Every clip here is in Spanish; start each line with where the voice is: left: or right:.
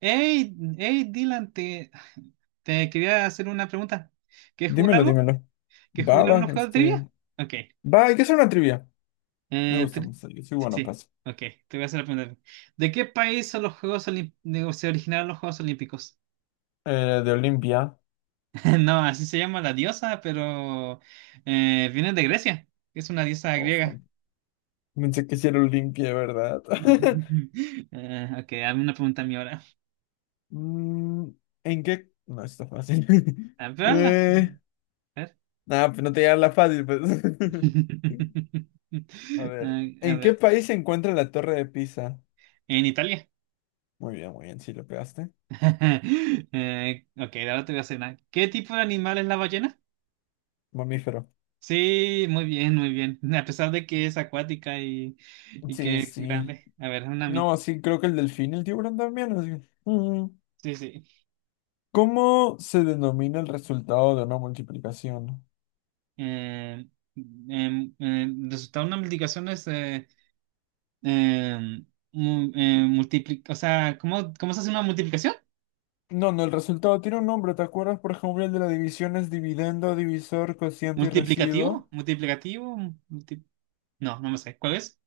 right: Hey, hey, Dylan, te quería hacer una pregunta. ¿Quieres jugar
left: Dímelo,
right: algo?
left: dímelo.
right: ¿Quieres
left: Va,
right: jugar
left: va,
right: unos juegos de
left: este.
right: trivia? Ok.
left: Va, hay que hacer una trivia. Me
right: Eh,
left: gusta
right: tri-
left: mucho. Yo soy
right: sí,
left: bueno,
right: sí.
left: pues.
right: Ok, te voy a hacer la pregunta. ¿De qué país son los Juegos Olim- se originaron los Juegos Olímpicos?
left: De Olimpia.
right: No, así se llama la diosa, pero viene de Grecia. Es una diosa
left: Oh,
right: griega.
left: man. Pensé que sí era Olimpia, ¿verdad?
right: Ok, hazme una pregunta a mí ahora.
left: Mm, ¿En qué? No, está fácil.
right: A ver, hazla.
left: eh,
right: A ver.
left: nada, pues no te llega la fácil, pues. A ver.
right: Ah, a
left: ¿En qué
right: ver.
left: país se encuentra la Torre de Pisa?
right: En Italia.
left: Muy bien, sí lo pegaste.
right: Ok, ahora te voy a hacer una. ¿Qué tipo de animal es la ballena?
left: Mamífero.
right: Sí, muy bien, muy bien. A pesar de que es acuática y que
left: Sí,
right: es
left: sí.
right: grande. A ver, una a mí.
left: No, sí, creo que el delfín, el tiburón también, así. Mm.
right: Sí, sí.
left: ¿Cómo se denomina el resultado de una multiplicación?
right: Eh, resultado de una multiplicación es em, o sea, ¿cómo se hace una multiplicación?
left: No, no, el resultado tiene un nombre. ¿Te acuerdas, por ejemplo, el de la división es dividendo, divisor, cociente y residuo?
right: ¿Multiplicativo? ¿Multiplicativo? multi- No, no me sé. ¿Cuál es?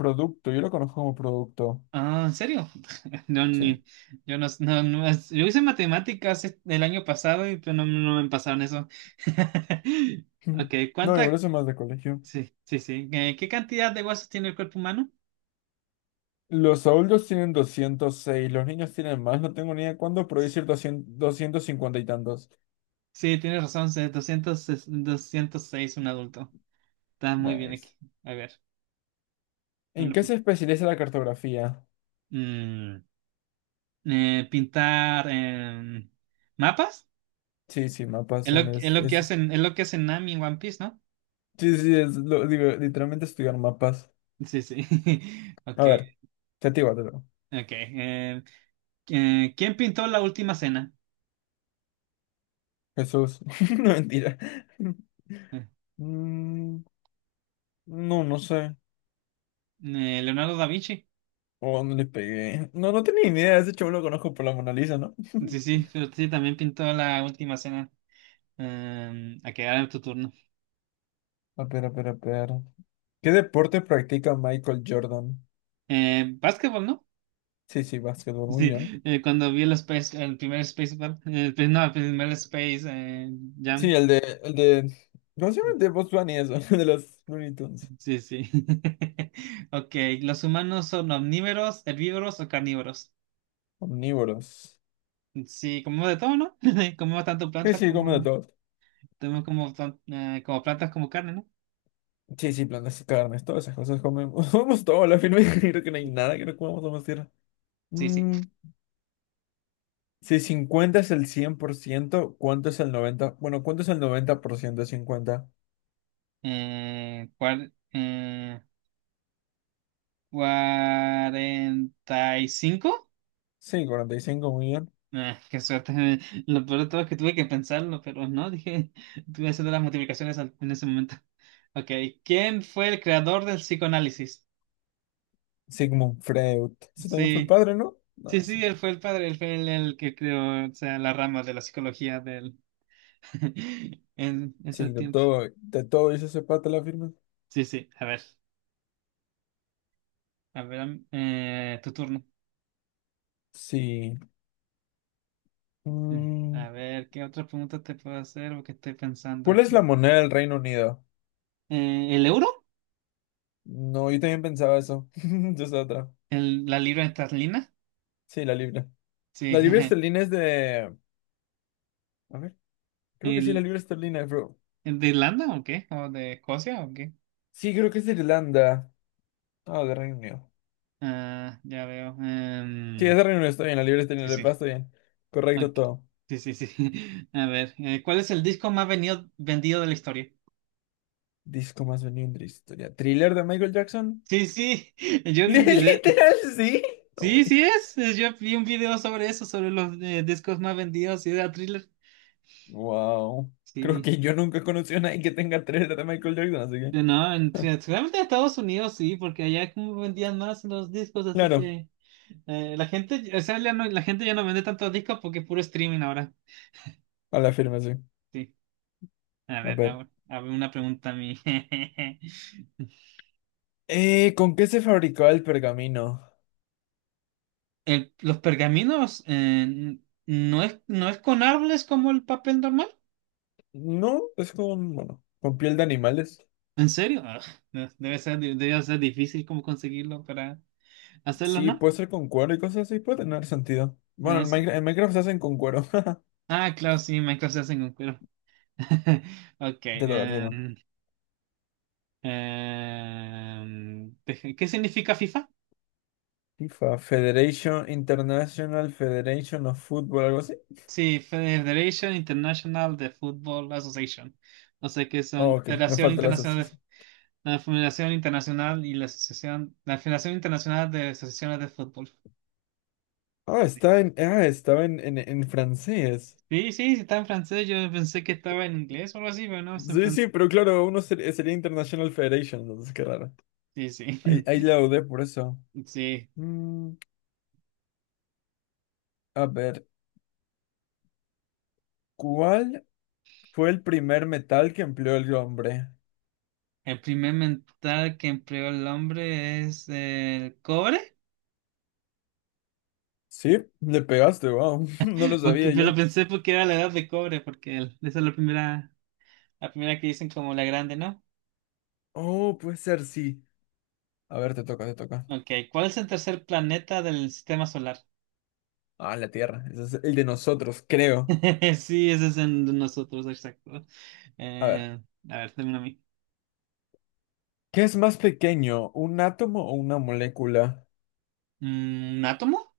left: Producto, yo lo conozco como producto.
right: Ah, ¿en serio? No,
left: Sí.
right: ni, yo no, no, no, yo hice matemáticas el año pasado y pues no, no me pasaron eso.
left: Ujú.
right: Ok,
left: No, igual
right: ¿cuánta?
left: eso es más de colegio.
right: Sí, sí, sí. ¿Qué cantidad de huesos tiene el cuerpo humano?
left: Los adultos tienen 206, los niños tienen más, no tengo ni idea cuándo, pero decir 200 250 y tantos.
right: Sí, tienes razón, es 206 un adulto. Está muy bien aquí.
left: Nice.
right: A ver,
left: ¿En
right: un
left: qué se
right: punto.
left: especializa la cartografía?
right: Mm, pintar mapas.
left: Sí, sí, mapas.
right: Es lo,
left: En
right: es
left: es,
right: lo que
left: es-
right: hacen, es lo que hacen Nami en One Piece, ¿no?
left: sí, sí, digo, literalmente estudiar mapas.
right: Sí, sí. Ok,
left: A ver, te digo, te digo.
right: ok. ¿Quién pintó la última cena?
left: Jesús. No, mentira.
right: Eh,
left: Mm, no, no sé.
right: Leonardo da Vinci.
left: ¿O dónde le pegué? No, no tenía ni idea. Ese chavo lo conozco por la Mona Lisa, ¿no?
right: Sí, sí, pero sí, también pintó la última cena. A quedar en tu turno.
left: A ver, a ver, a ver. ¿Qué deporte practica Michael Jordan?
right: Básquetbol, ¿no?
left: Sí, sí, básquetbol, muy bien.
right: Sí, cuando vi el primer Space Ball, pues, no, el primer Space
left: Sí,
right: Jam.
left: el de, ¿cómo se llama? El de Bugs Bunny, eso, de los Looney Tunes.
right: Sí, sí. Ok, ¿los humanos son omnívoros, herbívoros o carnívoros?
left: Omnívoros.
right: Sí, comemos de todo, ¿no? Comemos tanto
left: Sí,
right: plantas
left: sí, comen de
right: como,
left: todo.
right: como plantas como carne, ¿no?
left: Sí, sí, plantas y carnes, todas esas cosas comemos. Comemos todo, a la firme. Creo que no hay nada que no comamos a tierra.
right: Sí, sí.
left: Mm, Si 50 es el 100%, ¿cuánto es el 90? Bueno, ¿cuánto es el 90% de 50?
right: Eh, cuar- eh, 45.
left: Sí, 45 muy bien.
right: Ah, qué suerte. Lo peor de todo es que tuve que pensarlo, pero no, dije, tuve que hacer las multiplicaciones en ese momento. Ok, ¿quién fue el creador del psicoanálisis?
left: Sigmund Freud. Ese también fue el
right: Sí,
left: padre, ¿no?
right: sí,
left: No,
right: sí,
left: sí.
right: él fue el padre, él fue el que creó, o sea, la rama de la psicología del, en ese
left: Sí,
right: tiempo.
left: de todo hizo ese pata la firma.
right: Sí, sí, a ver, tu turno.
left: Sí.
right: Mm.
left: Mm,
right: A ver, ¿qué otra pregunta te puedo hacer? O qué estoy pensando.
left: ¿Cuál es la moneda del Reino Unido?
right: ¿El euro?
left: No, yo también pensaba eso. Yo estaba otra.
right: ¿La libra esterlina?
left: Sí, la libra. La
right: Sí.
left: libra esterlina es de. A ver, creo que sí, la
right: ¿El,
left: libra esterlina, bro.
right: el de Irlanda o qué? ¿O de Escocia o qué?
left: Sí, creo que es de Irlanda. Ah, de Reino Unido.
right: Ah, ya veo.
left: Sí, esa reunión está bien, la libre está
right: Sí,
left: bien, la
right: sí.
left: paz está bien.
right: Ok.
left: Correcto todo.
right: Sí, sí, sí. A ver, ¿cuál es el disco más vendido de la historia?
left: Disco más vendido en la historia. ¿Thriller de Michael Jackson?
right: Sí, sí. Yo vi un video.
left: Literal, sí. No,
right: Sí, sí
left: güey.
right: es. Yo vi un video sobre eso, sobre los discos más vendidos y de Thriller.
left: Wow. Creo
right: Sí.
left: que yo nunca he conocido a nadie que tenga thriller de Michael Jackson, así
right: Pero
left: que.
right: no, sí, realmente en Estados Unidos sí, porque allá como vendían más los discos, así
left: Claro,
right: que. La gente, o sea, la gente ya no vende tantos discos porque es puro streaming ahora.
left: a la firma, sí.
right: Sí. A
left: A
right: ver,
left: ver.
right: ahora, a ver una pregunta a mí.
left: ¿Con qué se fabricaba el pergamino?
right: Los pergaminos no es, con árboles como el papel normal.
left: No, es con, bueno, con piel de animales.
right: ¿En serio? Ugh, no, debe ser difícil como conseguirlo para hacerlo,
left: Sí,
right: ¿no?
left: puede ser con cuero y cosas así, puede tener sentido.
right: No
left: Bueno, en
right: es-
left: Minecraft, en Minecraft se hacen con cuero.
right: Ah, claro, sí, Minecraft se hace con cuero. Ok.
left: Te toca, te
right: em,
left: toca.
right: em, deja- ¿qué significa FIFA?
left: FIFA, Federation International Federation of Football, algo así.
right: Sí, Federation International de Football Association. O sea que son
left: Oh,
right: la
left: ok, me
right: Federación
left: falta la
right: Internacional de,
left: asociación.
right: la Federación Internacional y la Asociación, la Federación Internacional de Asociaciones de Fútbol.
left: Ah,
right: Sí,
left: estaba en francés.
right: sí, sí, sí, está en francés. Yo pensé que estaba en inglés o algo así, pero no, está en
left: Sí, sí,
right: francés.
left: pero claro, uno sería International Federation, entonces qué raro.
right: Sí, sí.
left: Ahí, la dudé por eso.
right: Sí.
left: Mm, a ver, ¿cuál fue el primer metal que empleó el hombre?
right: El primer metal que empleó el hombre es el cobre.
left: Sí, le pegaste, wow, no lo sabía
right: Porque, pero
left: yo.
right: pensé porque era la edad de cobre, porque esa es la primera que dicen como la grande, ¿no?
left: Oh, puede ser, sí. A ver, te toca, te toca.
right: Ok, ¿cuál es el tercer planeta del sistema solar?
left: Ah, la Tierra, ese es el de nosotros, creo.
right: Sí, ese es en nosotros, exacto.
left: A ver.
right: Eh, a ver, dame a mí.
left: ¿Qué es más pequeño, un átomo o una molécula?
right: ¿Un átomo?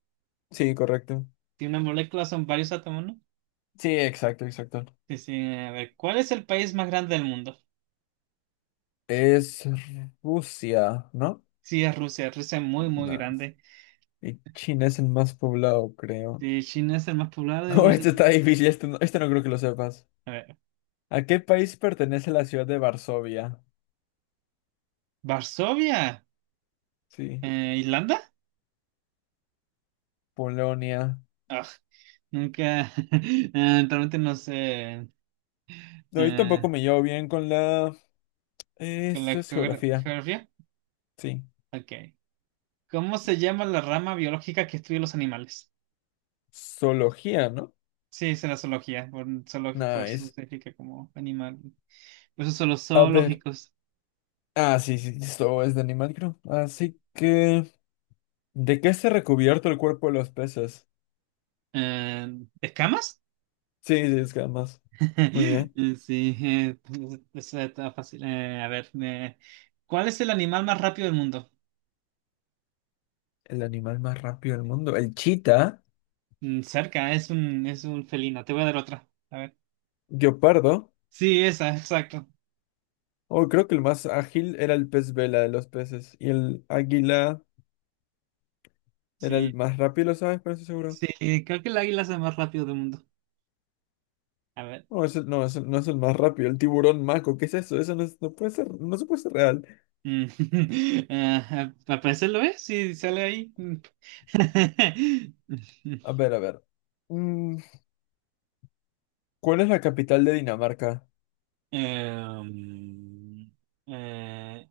left: Sí, correcto.
right: Tiene una molécula, son varios átomos, ¿no?
left: Sí, exacto, exacto.
right: Sí, sí, a ver, ¿cuál es el país más grande del mundo?
left: Es Rusia, ¿no?
right: Sí, es Rusia. Rusia es muy, muy
left: Nice.
right: grande.
left: Y China es el más poblado, creo.
right: Sí, China es el más poblado y
left: No,
right: Rusia
left: este
right: es.
left: está difícil, este no creo que lo sepas.
right: A ver,
left: ¿A qué país pertenece la ciudad de Varsovia?
right: ¿Varsovia?
left: Sí,
right: ¿Islanda?
left: Polonia.
right: Ah, nunca, realmente no sé.
left: No, yo
right: Eh,
left: tampoco me llevo bien con la.
right: ¿con la
left: Esto es
right: geogra-
left: geografía,
right: geografía?
left: sí.
right: Ok. ¿Cómo se llama la rama biológica que estudia los animales?
left: Zoología, ¿no?
right: Sí, es la zoología, por su
left: Nice.
right: significa como animal. Por eso son los
left: A ver.
right: zoológicos.
left: Ah, sí, sí, esto es de animal, creo. Así que. ¿De qué está recubierto el cuerpo de los peces?
right: Eh, ¿escamas?
left: Sí, sí, es que además. Muy bien.
right: Sí, pues, eso está fácil. A ver, ¿cuál es el animal más rápido del mundo?
left: El animal más rápido del mundo. El chita.
right: Cerca, es un felino. Te voy a dar otra. A ver.
left: Guepardo.
right: Sí, esa, exacto.
left: Oh, creo que el más ágil era el pez vela de los peces. Y el águila era el
right: Sí,
left: más rápido, ¿sabes? Pero eso seguro.
right: sí, creo que el águila es el más rápido del mundo. A ver.
left: No, no, ese no es el más rápido. El tiburón maco. ¿Qué es eso? Eso no, no puede ser. No se puede ser real.
right: Mm, ah, al parecer lo es, si sale ahí.
left: A ver, a ver. Mm, ¿Cuál es la capital de Dinamarca?
right: Em, eh,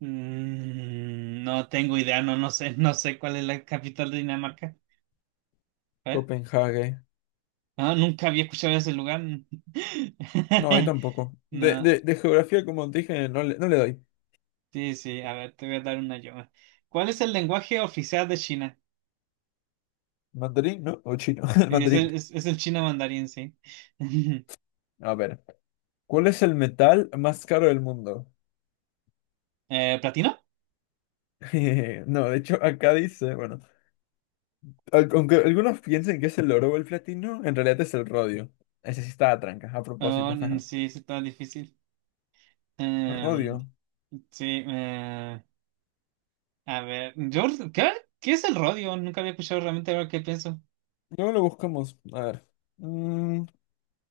right: no tengo idea, no sé cuál es la capital de Dinamarca. A ver.
left: Copenhague.
right: Ah, nunca había escuchado ese lugar.
left: No, yo tampoco. De,
right: No,
left: de, de geografía, como dije, no le doy.
right: sí, sí, a ver, te voy a dar una yo. ¿Cuál es el lenguaje oficial de China?
left: ¿Mandarín, no? ¿O chino? El
right: Sí, Es
left: Mandarín.
right: el, es, es el chino mandarín, sí.
left: A ver. ¿Cuál es el metal más caro del mundo?
right: ¿Platino?
left: No, de hecho, acá dice, bueno, aunque algunos piensen que es el oro o el platino, en realidad es el rodio. Ese sí está a tranca, a
right: Oh,
left: propósito.
right: sí, sí, está difícil. Em,
left: Rodio.
right: sí, a ver, ¿qué? ¿Qué es el rodio? Nunca había escuchado realmente ahora que pienso.
left: Luego lo buscamos. A ver. Mm,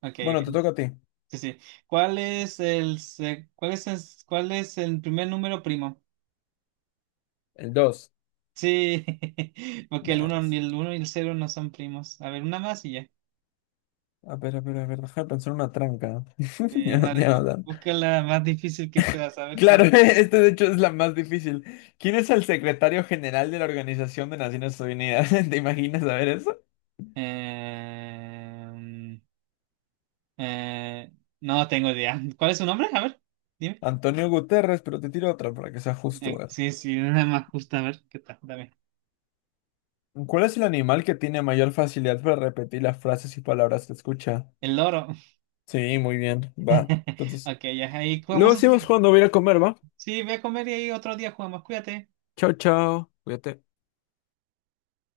right: Ok,
left: bueno, te
right: ok.
left: toca a ti.
right: Sí, sí. ¿Cuál es el, se- cuál es el primer número primo?
left: El dos.
right: Sí, porque el uno
left: Nice.
right: ni el uno y el cero no son primos. A ver, una más y ya.
left: A ver, a ver, a ver, deja de pensar una tranca.
right: Sí,
left: Ya, no
right: una,
left: ya.
right: busca la más difícil que puedas, a ver si.
left: Claro, esta de hecho es la más difícil. ¿Quién es el secretario general de la Organización de Naciones Unidas? ¿Te imaginas saber eso?
right: Em, eh, no tengo idea. ¿Cuál es su nombre? A ver, dime.
left: Antonio Guterres, pero te tiro otra para que sea justo,
right: Eh,
left: a.
right: sí, sí, una más justa, a ver, ¿qué tal? Dame.
left: ¿Cuál es el animal que tiene mayor facilidad para repetir las frases y palabras que escucha?
right: El loro.
left: Sí, muy bien, va. Entonces,
right: Ok, ya ahí jugamos
left: luego
right: otro.
left: seguimos cuando voy a ir a comer, ¿va?
right: Sí, voy a comer y ahí otro día jugamos. Cuídate.
left: Chao, chao. Cuídate.